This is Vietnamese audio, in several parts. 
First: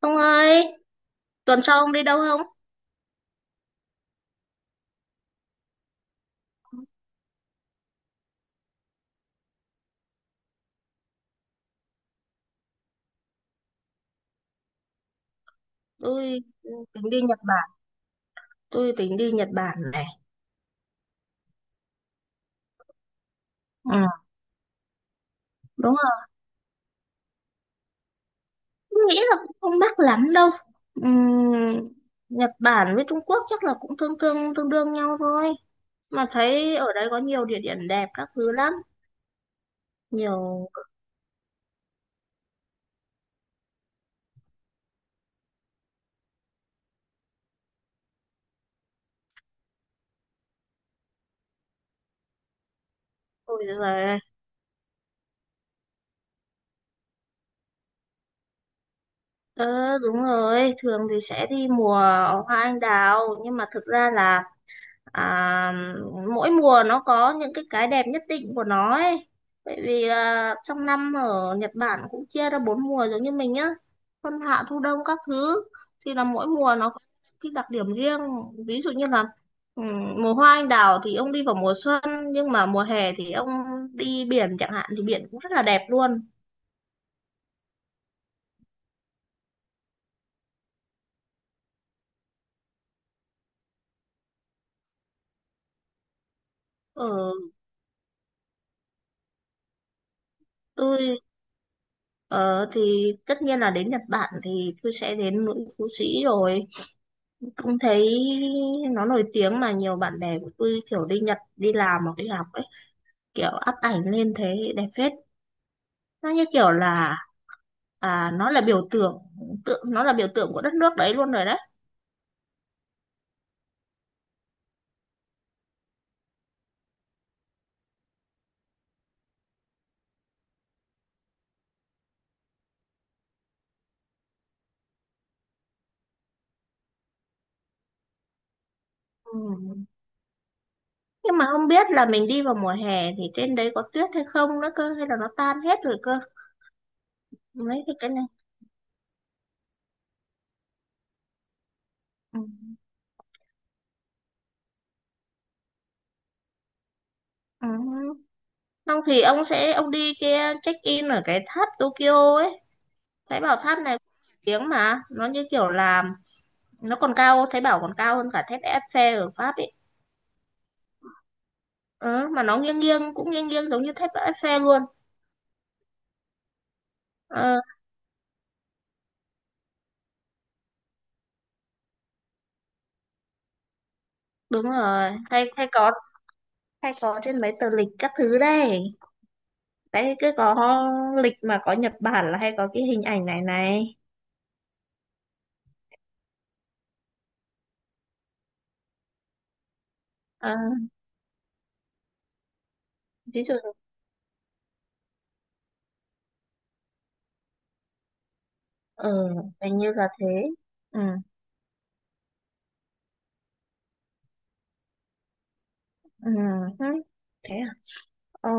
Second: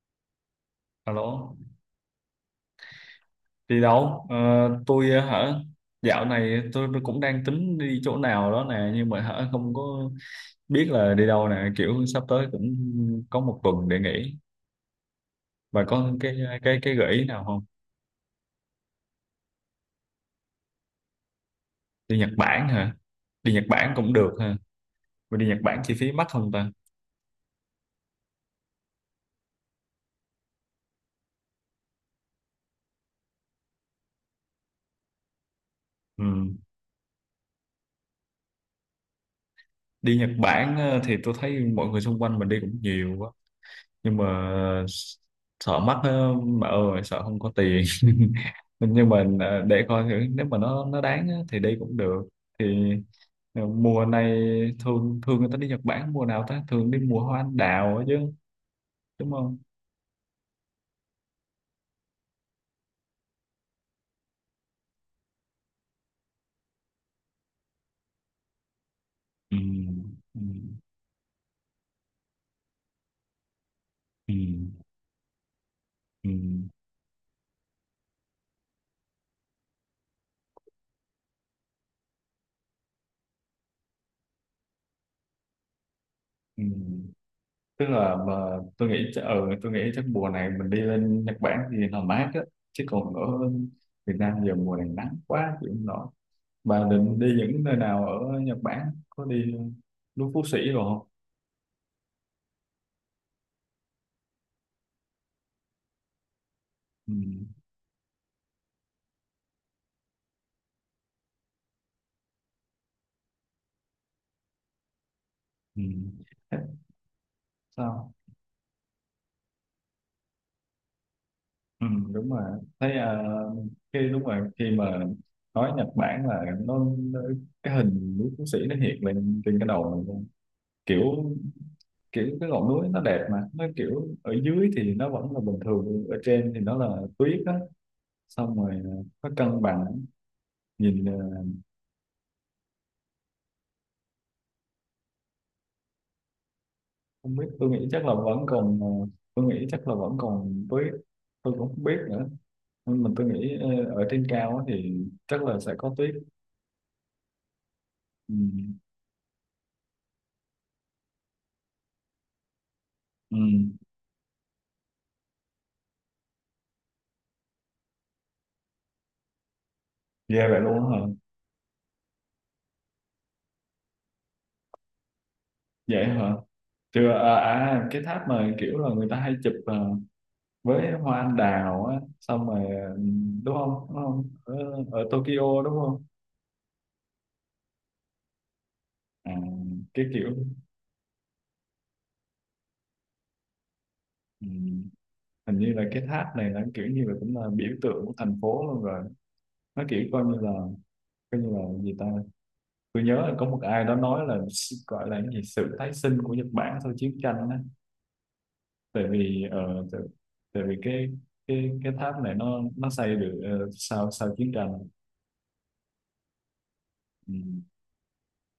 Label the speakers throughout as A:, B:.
A: Ông ơi,
B: Alo,
A: tuần sau ông đi đâu không?
B: đi đâu? Ờ, tôi ờ, hả? Dạo này tôi cũng đang tính đi chỗ nào đó nè, nhưng mà không có biết là đi đâu nè, kiểu sắp tới cũng có một tuần để nghỉ. Bà có cái
A: Tôi
B: cái cái
A: tính
B: gợi
A: đi
B: ý
A: Nhật
B: nào không?
A: Bản, tôi tính đi Nhật Bản này.
B: Đi Nhật Bản hả? Đi Nhật Bản
A: Ừ,
B: cũng được ha. Mà đi Nhật Bản chi
A: đúng
B: phí
A: rồi,
B: mắc không ta?
A: tôi nghĩ là cũng không mắc lắm đâu. Ừm, Nhật Bản với Trung Quốc chắc là cũng tương tương tương đương nhau thôi.
B: Ừ.
A: Mà thấy ở đấy có nhiều địa điểm đẹp các thứ lắm,
B: Đi Nhật
A: nhiều.
B: Bản thì tôi thấy mọi người xung quanh mình đi cũng nhiều quá. Nhưng mà sợ mắc á, bà ơi sợ không có tiền. Nhưng mà để coi thử nếu mà nó đáng á, thì đi cũng được. Thì
A: Ôi
B: mùa
A: giời.
B: này thường thường người ta đi Nhật Bản mùa nào ta, thường đi mùa hoa anh đào á chứ, đúng không?
A: Ờ, đúng rồi, thường thì sẽ đi mùa hoa anh đào, nhưng mà thực ra là à, mỗi mùa nó có những cái đẹp nhất định của nó ấy,
B: Ừ.
A: bởi vì
B: Ừ.
A: là trong năm ở Nhật Bản cũng chia ra bốn mùa giống như mình nhá,
B: Ừ.
A: xuân hạ thu đông các thứ. Thì là
B: Ừ.
A: mỗi mùa nó có cái đặc điểm riêng, ví dụ như là mùa hoa anh đào thì ông đi vào mùa xuân, nhưng mà mùa hè thì ông đi biển chẳng hạn thì biển cũng rất là đẹp luôn.
B: Ừ. Tức là mà ừ, tôi nghĩ chắc mùa này mình đi lên Nhật Bản thì nó mát á, chứ còn ở Việt Nam giờ mùa này nắng quá chịu không nổi. Bà định đi
A: Ở
B: những nơi nào ở Nhật Bản? Có đi núi Phú Sĩ rồi không?
A: tôi, ờ, thì tất nhiên là đến Nhật Bản thì tôi sẽ đến núi Phú Sĩ rồi,
B: Ừ.
A: cũng thấy nó nổi tiếng mà nhiều bạn bè của tôi kiểu đi Nhật đi làm hoặc đi học ấy, kiểu up ảnh lên thế đẹp phết.
B: Ừ.
A: Nó như
B: Thế.
A: kiểu là
B: Sao?
A: nó là biểu tượng, nó là biểu tượng của đất nước đấy luôn rồi đấy.
B: Ừ, đúng rồi. Thấy khi đúng rồi, khi mà nói Nhật Bản là nó cái hình núi Phú Sĩ nó hiện lên trên cái đầu mình luôn. Kiểu kiểu cái ngọn núi nó đẹp, mà nó kiểu ở dưới thì nó vẫn là bình thường, ở trên thì nó là tuyết á, xong rồi nó
A: Ừ.
B: cân bằng nhìn.
A: Nhưng mà không biết là mình đi vào mùa hè thì trên đấy có tuyết hay không nữa cơ, hay là nó tan hết rồi cơ.
B: Không biết, tôi
A: Lấy
B: nghĩ
A: cái
B: chắc
A: cái
B: là
A: này.
B: vẫn còn tôi nghĩ chắc là vẫn còn tuyết, tôi cũng không biết nữa.
A: Ừ.
B: Nhưng mà tôi nghĩ ở trên cao á thì chắc là sẽ có tuyết.
A: Ừ.
B: Ừ.
A: Xong thì ông đi kia check in ở cái tháp Tokyo ấy.
B: Ừ.
A: Thấy bảo tháp này cũng nổi tiếng mà nó như kiểu là nó còn cao, thấy bảo còn cao hơn cả thép Eiffel ở Pháp ấy.
B: Ghê vậy luôn á hả?
A: Ừ, mà nó nghiêng nghiêng cũng nghiêng nghiêng giống như thép Eiffel luôn.
B: Vậy hả? Chưa,
A: ờ,
B: cái tháp mà kiểu là người ta hay chụp với hoa anh đào á, xong rồi đúng không? Đúng không? ở,
A: Đúng
B: ở
A: rồi, hay
B: Tokyo
A: hay
B: đúng
A: có,
B: không?
A: hay có trên mấy tờ lịch các thứ đây.
B: à, cái
A: Đấy cứ
B: kiểu
A: có lịch mà có Nhật Bản là hay có cái hình ảnh này này.
B: ừ. Hình như là cái tháp này nó kiểu như là cũng là biểu tượng của thành phố luôn rồi, nó kiểu
A: Ờ,
B: coi như là gì ta. Tôi nhớ là
A: ví
B: có
A: dụ.
B: một ai đó nói là gọi là cái gì sự tái sinh của Nhật Bản sau chiến tranh á, tại
A: Ừ,
B: vì
A: hình như là thế.
B: tại vì
A: Ừ.
B: cái tháp này nó xây được sau sau chiến tranh.
A: Ừ. Hứ,
B: Ừ.
A: thế à. Ừ.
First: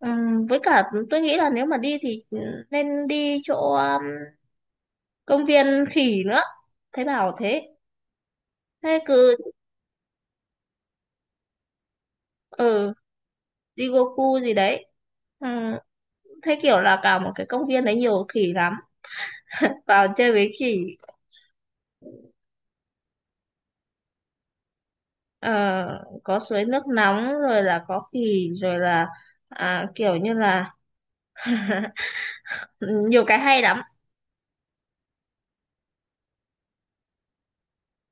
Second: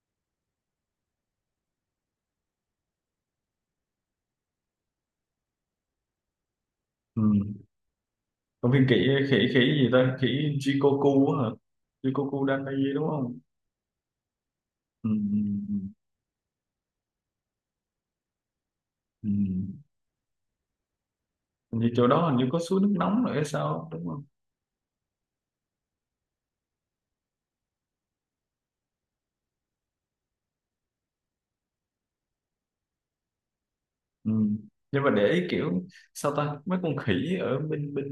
A: Ừ, với cả tôi nghĩ là nếu mà đi thì nên đi chỗ công viên khỉ nữa, thấy
B: Ừ.
A: bảo thế.
B: Còn viên
A: Thế
B: khỉ
A: cứ.
B: khỉ khỉ gì ta, khỉ Jikoku á hả? Jikoku
A: Ừ,
B: Danmaji đúng không?
A: Jigoku gì đấy.
B: Ừ.
A: Ừ.
B: Ừ.
A: Thế kiểu là cả một cái công viên đấy nhiều khỉ lắm,
B: Ừ. Ừ.
A: vào chơi với khỉ.
B: Hình như chỗ đó hình như có suối nước nóng rồi hay sao đúng không?
A: Ờ, có suối nước nóng rồi là có khỉ rồi là kiểu như là nhiều cái hay lắm.
B: Ừ. Nhưng mà để ý kiểu sao ta mấy con khỉ ở bên bên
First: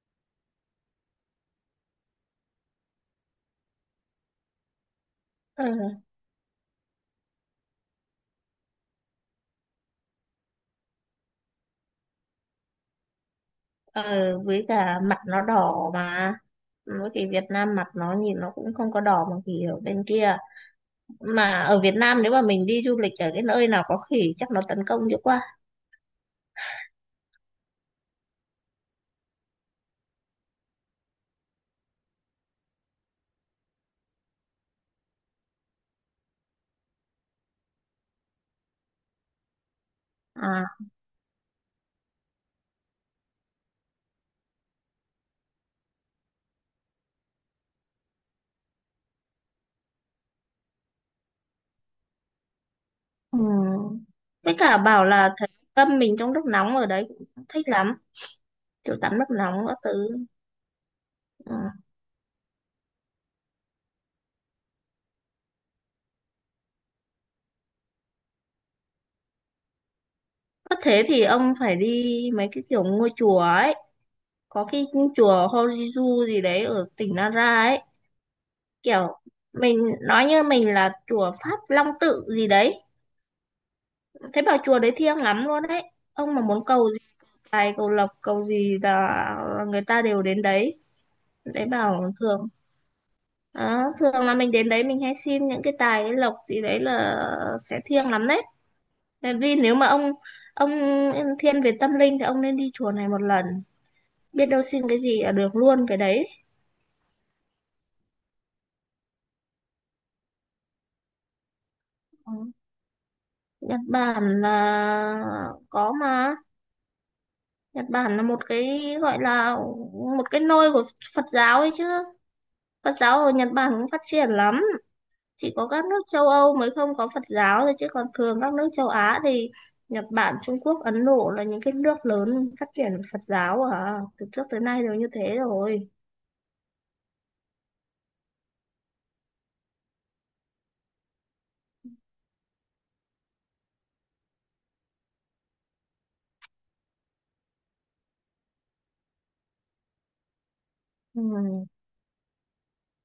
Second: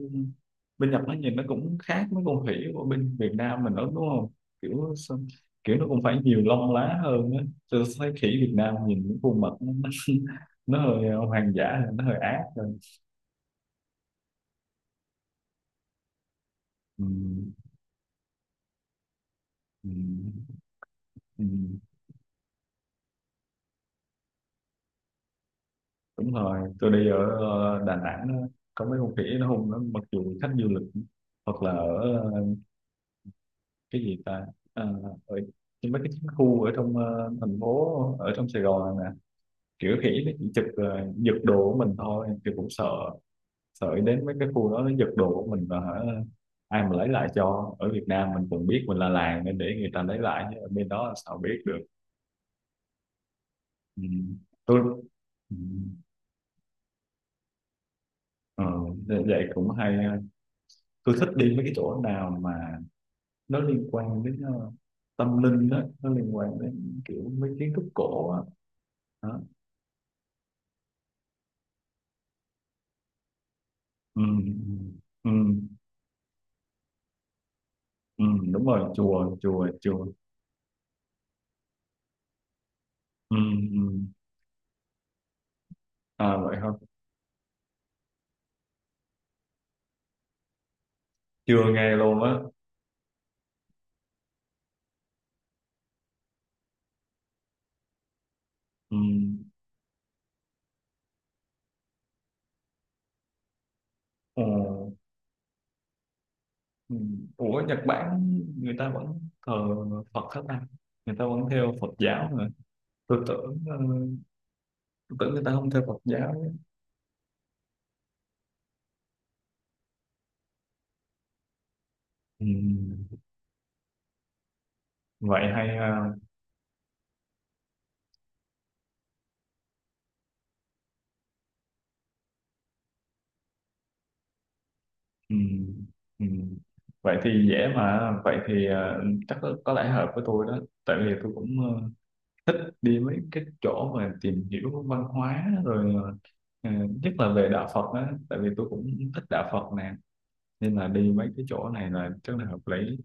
B: bên Nhật nó nhìn nó cũng khác mấy con khỉ của bên Việt Nam mình đó đúng không? kiểu sao- Kiểu nó
A: Ừ.
B: cũng phải nhiều lông lá hơn á. Tôi thấy khỉ Việt Nam nhìn những khuôn mặt nó, nó hơi hoang dã, nó hơi ác hơn.
A: Ờ, với cả mặt nó đỏ mà,
B: Ừ.
A: với cái Việt Nam mặt nó nhìn nó cũng không có đỏ, mà khỉ ở
B: Ừ.
A: bên kia.
B: Ừ.
A: Mà ở Việt Nam nếu mà mình đi du lịch ở cái nơi nào có khỉ chắc nó tấn công dữ quá.
B: Đúng rồi, tôi đi ở Đà Nẵng á, có mấy con khỉ nó hung lắm mặc dù khách du lịch, hoặc là ở cái gì ta, à, ở nhưng mấy cái chiến khu ở trong thành phố, ở trong Sài Gòn nè, kiểu khỉ nó chỉ chụp
A: À.
B: giật đồ của mình thôi thì cũng sợ. Sợ đến mấy cái khu đó nó giật đồ của mình và hả, ai mà lấy lại cho. Ở Việt Nam mình còn biết mình là làng nên để người ta lấy lại, chứ ở bên đó là sao biết được.
A: Ừ.
B: Ừ.
A: Với cả
B: Tôi
A: bảo là thấy
B: ừ.
A: tâm mình trong lúc nóng ở đấy cũng thích lắm,
B: Ờ,
A: kiểu tắm nước
B: vậy
A: nóng
B: cũng
A: các
B: hay
A: thứ.
B: ha. Tôi thích
A: Ừ.
B: đi mấy cái chỗ nào mà nó liên quan đến tâm linh đó, nó liên quan đến kiểu mấy kiến trúc cổ á. Đó.
A: Có thế thì ông phải đi mấy cái kiểu ngôi chùa ấy,
B: Ừ.
A: có cái
B: Ừ.
A: chùa
B: Ừ.
A: Horizu gì đấy ở tỉnh Nara ấy.
B: Ừ, đúng rồi,
A: Kiểu
B: chùa chùa
A: mình
B: chùa.
A: nói như mình là chùa Pháp Long Tự gì đấy.
B: Ừ. Ừ.
A: Thế bảo chùa đấy thiêng lắm luôn đấy, ông
B: À
A: mà
B: vậy
A: muốn
B: không?
A: cầu gì, tài cầu lộc cầu gì là người ta đều đến đấy.
B: Chưa
A: Đấy
B: nghe
A: bảo
B: luôn á.
A: thường. Đó, thường là mình đến đấy mình hay xin những cái tài cái lộc gì đấy là sẽ thiêng lắm đấy.
B: Ừ.
A: Tại vì nếu mà ông thiên về tâm linh thì ông nên đi chùa này một lần,
B: Ồ,
A: biết đâu xin cái gì là được luôn cái đấy.
B: ừ. Ủa, Nhật Bản người ta vẫn thờ Phật hết ta, người ta vẫn theo Phật giáo mà.
A: Ừ.
B: Tôi tưởng
A: Nhật Bản
B: tôi
A: là
B: tưởng người ta không theo
A: có
B: Phật
A: mà,
B: giáo.
A: Nhật Bản là một cái gọi là một cái nôi của Phật giáo ấy chứ. Phật
B: Ừ.
A: giáo ở Nhật Bản cũng phát triển lắm,
B: Vậy
A: chỉ
B: hay
A: có các nước
B: ha.
A: châu Âu mới không có Phật giáo thôi, chứ còn thường các nước châu Á thì Nhật Bản, Trung Quốc, Ấn Độ là những cái nước lớn phát triển Phật giáo, từ trước tới nay đều như
B: Ừ.
A: thế rồi.
B: Ừ. Vậy thì dễ mà, vậy thì chắc có lẽ hợp với tôi đó, tại vì tôi cũng thích đi mấy cái chỗ mà tìm hiểu văn hóa rồi ờ, nhất là về đạo Phật á, tại vì tôi cũng thích đạo Phật nè, nên là đi mấy cái
A: Ừ.
B: chỗ này là rất là hợp lý.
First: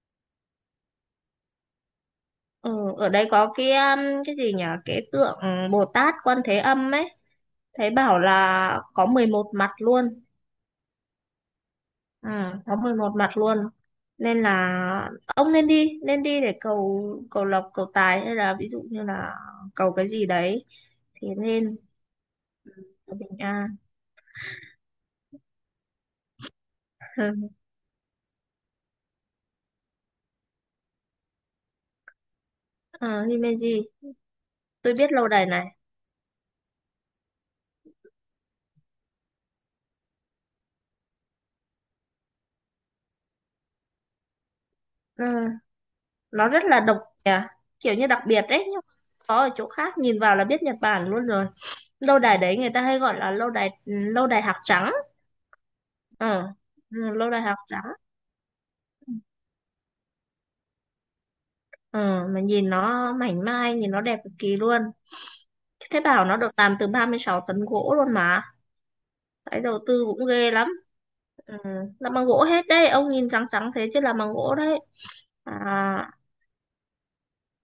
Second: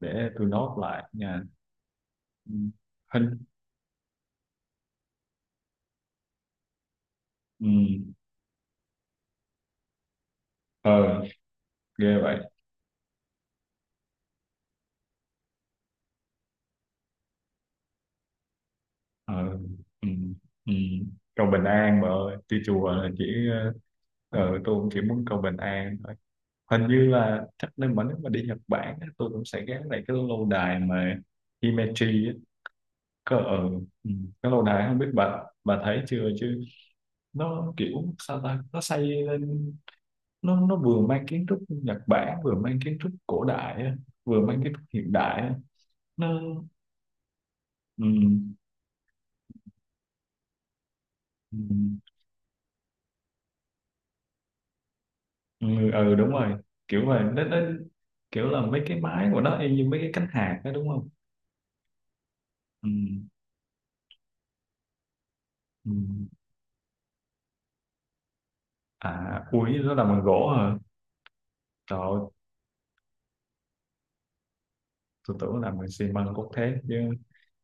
B: Để tôi nốt lại nha. Ừ,
A: Ừ, ở đây
B: hình
A: có cái gì nhỉ? Cái tượng Bồ Tát Quan Thế Âm ấy,
B: ừ.
A: thấy bảo là có 11 mặt luôn.
B: Ờ, ghê
A: Ừ,
B: vậy.
A: có 11 mặt luôn. Nên là ông nên đi để cầu, cầu lộc, cầu tài, hay là ví dụ như là
B: Ờ.
A: cầu cái
B: Ừ.
A: gì đấy
B: Ừ.
A: thì
B: Cầu bình
A: nên
B: an mà ơi, đi chùa là
A: cầu
B: chỉ
A: bình
B: ờ.
A: an.
B: Ờ, tôi cũng chỉ muốn cầu bình an thôi. Hình như là chắc nên mà nếu mà đi Nhật Bản á, tôi cũng sẽ ghé lại cái lâu đài mà Himeji á,
A: Ờ,
B: cơ ở
A: Himeji,
B: ừ, cái lâu đài
A: tôi
B: không biết
A: biết lâu
B: bà
A: đài này.
B: bà thấy chưa chứ. Nó kiểu sao ta, nó xây lên, nó vừa mang kiến trúc Nhật Bản, vừa mang kiến trúc cổ đại á, vừa mang kiến trúc hiện đại
A: Ừ,
B: á. Nó
A: nó rất là độc nhỉ, kiểu như
B: ừ,
A: đặc biệt đấy, nhưng có ở chỗ khác nhìn vào là biết Nhật Bản luôn rồi.
B: ừ,
A: Lâu đài đấy người ta hay gọi là lâu đài lâu đài hạc trắng.
B: ừ, ừ, đúng
A: Ờ.
B: rồi.
A: Ừ,
B: Kiểu vậy
A: lô đại
B: nó
A: học trắng.
B: kiểu là mấy cái mái của nó y như mấy cái cánh hạc đó đúng không?
A: Ờ, mà nhìn
B: Ừ.
A: nó mảnh mai, nhìn nó đẹp cực kỳ luôn.
B: Ừ.
A: Thế bảo nó được làm từ 36 tấn gỗ luôn mà,
B: À,
A: cái
B: ui
A: đầu
B: nó
A: tư
B: làm bằng
A: cũng
B: gỗ
A: ghê lắm.
B: hả?
A: Ừ,
B: Trời
A: làm
B: ơi,
A: bằng gỗ hết đấy, ông nhìn trắng trắng thế chứ làm bằng gỗ đấy.
B: tôi tưởng làm bằng xi
A: À.
B: măng cốt thép chứ.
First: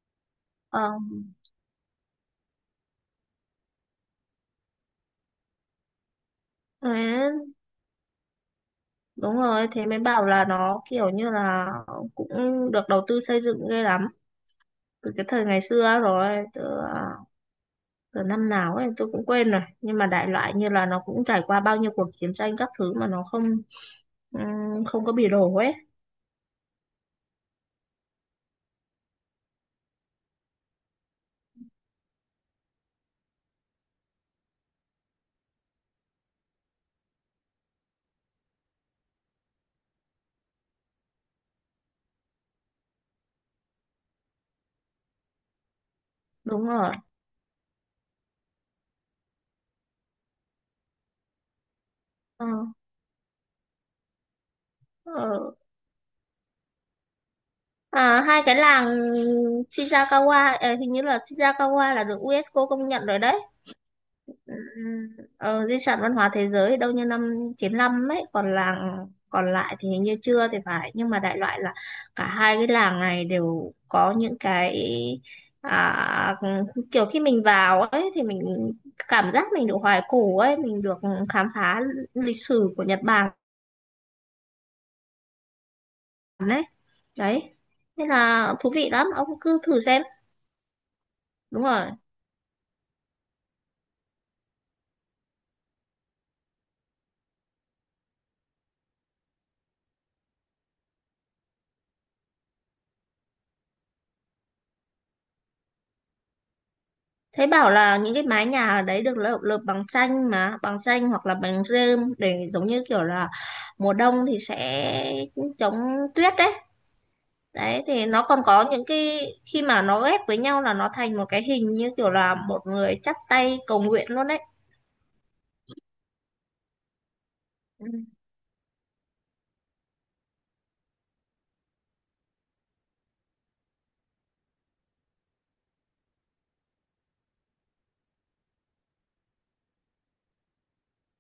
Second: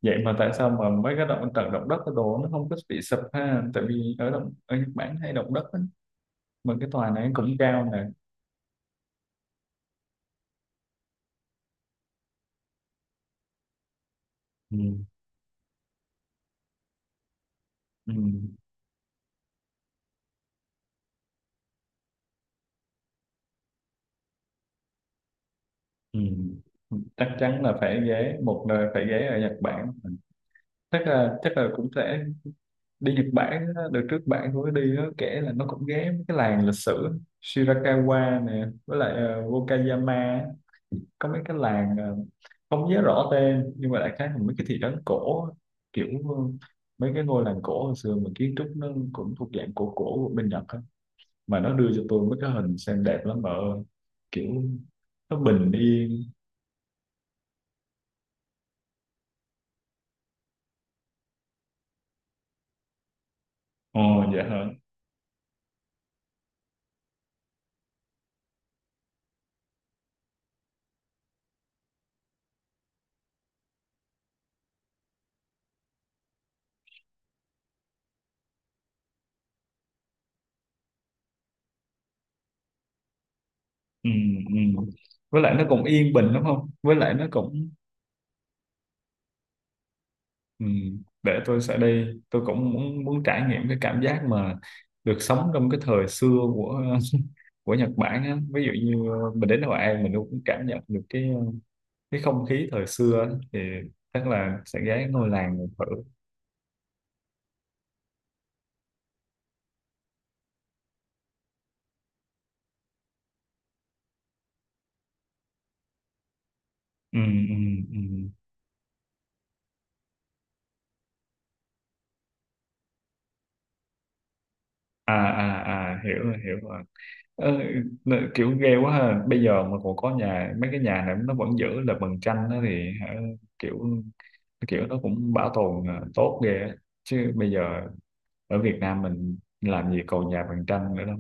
B: Vậy mà tại sao mà
A: Ờ.
B: mấy cái động đất cái đồ nó không có bị sụp ha, tại vì ở động ở Nhật Bản hay động đất á, mà cái tòa này cũng
A: Thế.
B: cao nè.
A: Đúng rồi, thế mới bảo là nó kiểu như là cũng được đầu tư xây dựng ghê lắm
B: Ừ.
A: từ cái thời ngày xưa rồi, à,
B: Ừ.
A: từ năm nào ấy tôi cũng quên rồi, nhưng mà đại loại như là nó cũng trải qua bao nhiêu cuộc chiến tranh các thứ mà nó không, ừ, không có bỉ đổ ấy.
B: Ừ. Chắc chắn là phải ghé một nơi, phải ghé ở Nhật Bản. Chắc là cũng sẽ đi Nhật Bản á. Đợt trước bạn tôi có đi á, kể là nó cũng ghé mấy cái làng lịch sử Shirakawa nè, với lại Wakayama á. Có mấy cái làng không nhớ rõ tên nhưng mà đại khái là mấy cái thị trấn cổ á. Kiểu ờ,
A: Đúng rồi.
B: mấy cái ngôi làng cổ hồi xưa mà kiến trúc nó cũng thuộc dạng cổ cổ của bên Nhật á, mà nó đưa cho tôi mấy
A: Ờ.
B: cái hình xem đẹp lắm mà ơi. Kiểu nó
A: Ờ.
B: bình yên.
A: À, hai cái làng Shirakawa, hình như là Shirakawa là được UNESCO công nhận rồi đấy.
B: Ồ,
A: ừ,
B: dạ hả?
A: Di sản văn hóa thế giới đâu như năm 95 ấy, còn làng còn lại thì hình như chưa thì phải, nhưng mà đại loại là cả hai cái làng này đều có những cái, à, kiểu khi mình vào ấy thì mình cảm giác mình được hoài cổ ấy, mình được khám phá lịch sử của Nhật Bản
B: Ừ, ừ. Với lại nó cũng yên bình đúng
A: ấy.
B: không, với lại nó
A: Đấy,
B: cũng
A: nên là thú vị lắm, ông cứ thử xem.
B: Ừ, để tôi
A: Đúng
B: sẽ
A: rồi,
B: đi, tôi cũng muốn muốn trải nghiệm cái cảm giác mà được sống trong cái thời xưa của của Nhật Bản á. Ví dụ như mình đến Hội An mình cũng cảm nhận được cái không khí thời xưa á, thì chắc là sẽ ghé ngôi làng mình thử.
A: thấy bảo là những cái mái nhà ở đấy được lợp lợp bằng tranh, mà bằng tranh hoặc là bằng rơm, để giống như kiểu là mùa đông thì sẽ chống tuyết đấy.
B: Ừ. Ừ.
A: Đấy thì nó
B: Ừ.
A: còn có những cái khi mà nó ghép với nhau là nó thành một cái hình như kiểu là một người chắp tay cầu nguyện luôn đấy.
B: À, à, à, hiểu rồi, hiểu rồi. Ờ,
A: Ừ.
B: kiểu ghê quá ha, bây giờ mà còn có nhà, mấy cái nhà này nó vẫn giữ là bằng tranh đó thì hả, kiểu kiểu nó cũng bảo tồn tốt ghê á. Chứ bây giờ ở Việt Nam mình làm gì còn nhà bằng tranh nữa đâu.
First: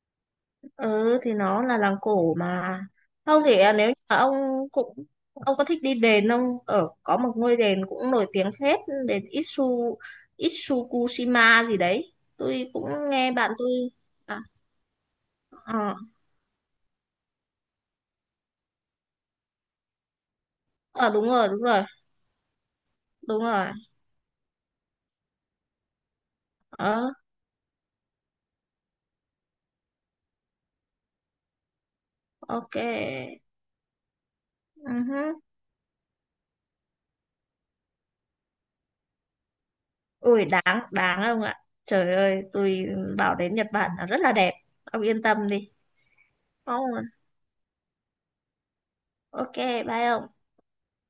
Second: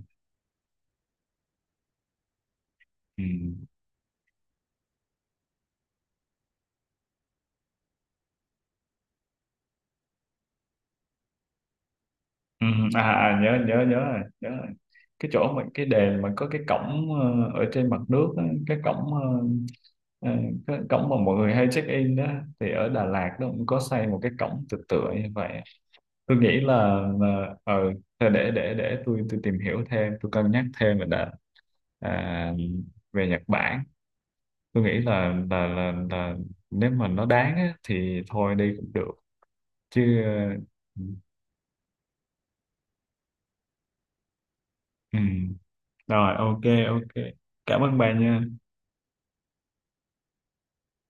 A: Ừ thì nó là làng cổ mà.
B: Ừ.
A: Không thì nếu như mà ông cũng, ông có thích đi đền không, ở có một ngôi đền cũng nổi tiếng phết, đền Itsu, Itsukushima gì đấy,
B: Ừ,
A: tôi cũng
B: à, à
A: nghe
B: à,
A: bạn
B: nhớ
A: tôi.
B: nhớ nhớ rồi,
A: À.
B: nhớ rồi. Cái chỗ mà cái
A: Ờ.
B: đền mà có cái cổng ở trên mặt nước á, cái cổng ờ, cái cổng
A: Ờ,
B: mà
A: đúng
B: mọi
A: rồi,
B: người
A: đúng
B: hay
A: rồi,
B: check in đó. Thì ở Đà Lạt
A: đúng
B: nó cũng
A: rồi.
B: có xây một cái cổng tự tựa như vậy. Tôi nghĩ là
A: Ờ.
B: ờ thôi để tôi tìm hiểu thêm, tôi cân nhắc thêm rồi đã. À,
A: Ok.
B: về Nhật Bản tôi nghĩ
A: Uh.
B: là nếu mà nó đáng á, thì thôi đi cũng được. Chứ
A: Ui, đáng
B: ừ.
A: đáng không ạ? Trời ơi, tôi bảo đến Nhật Bản là rất là đẹp, ông
B: Ừ.
A: yên tâm đi.
B: Rồi ok.
A: Không.
B: Ok, cảm ơn bà nha.
A: Ok. Bye ông.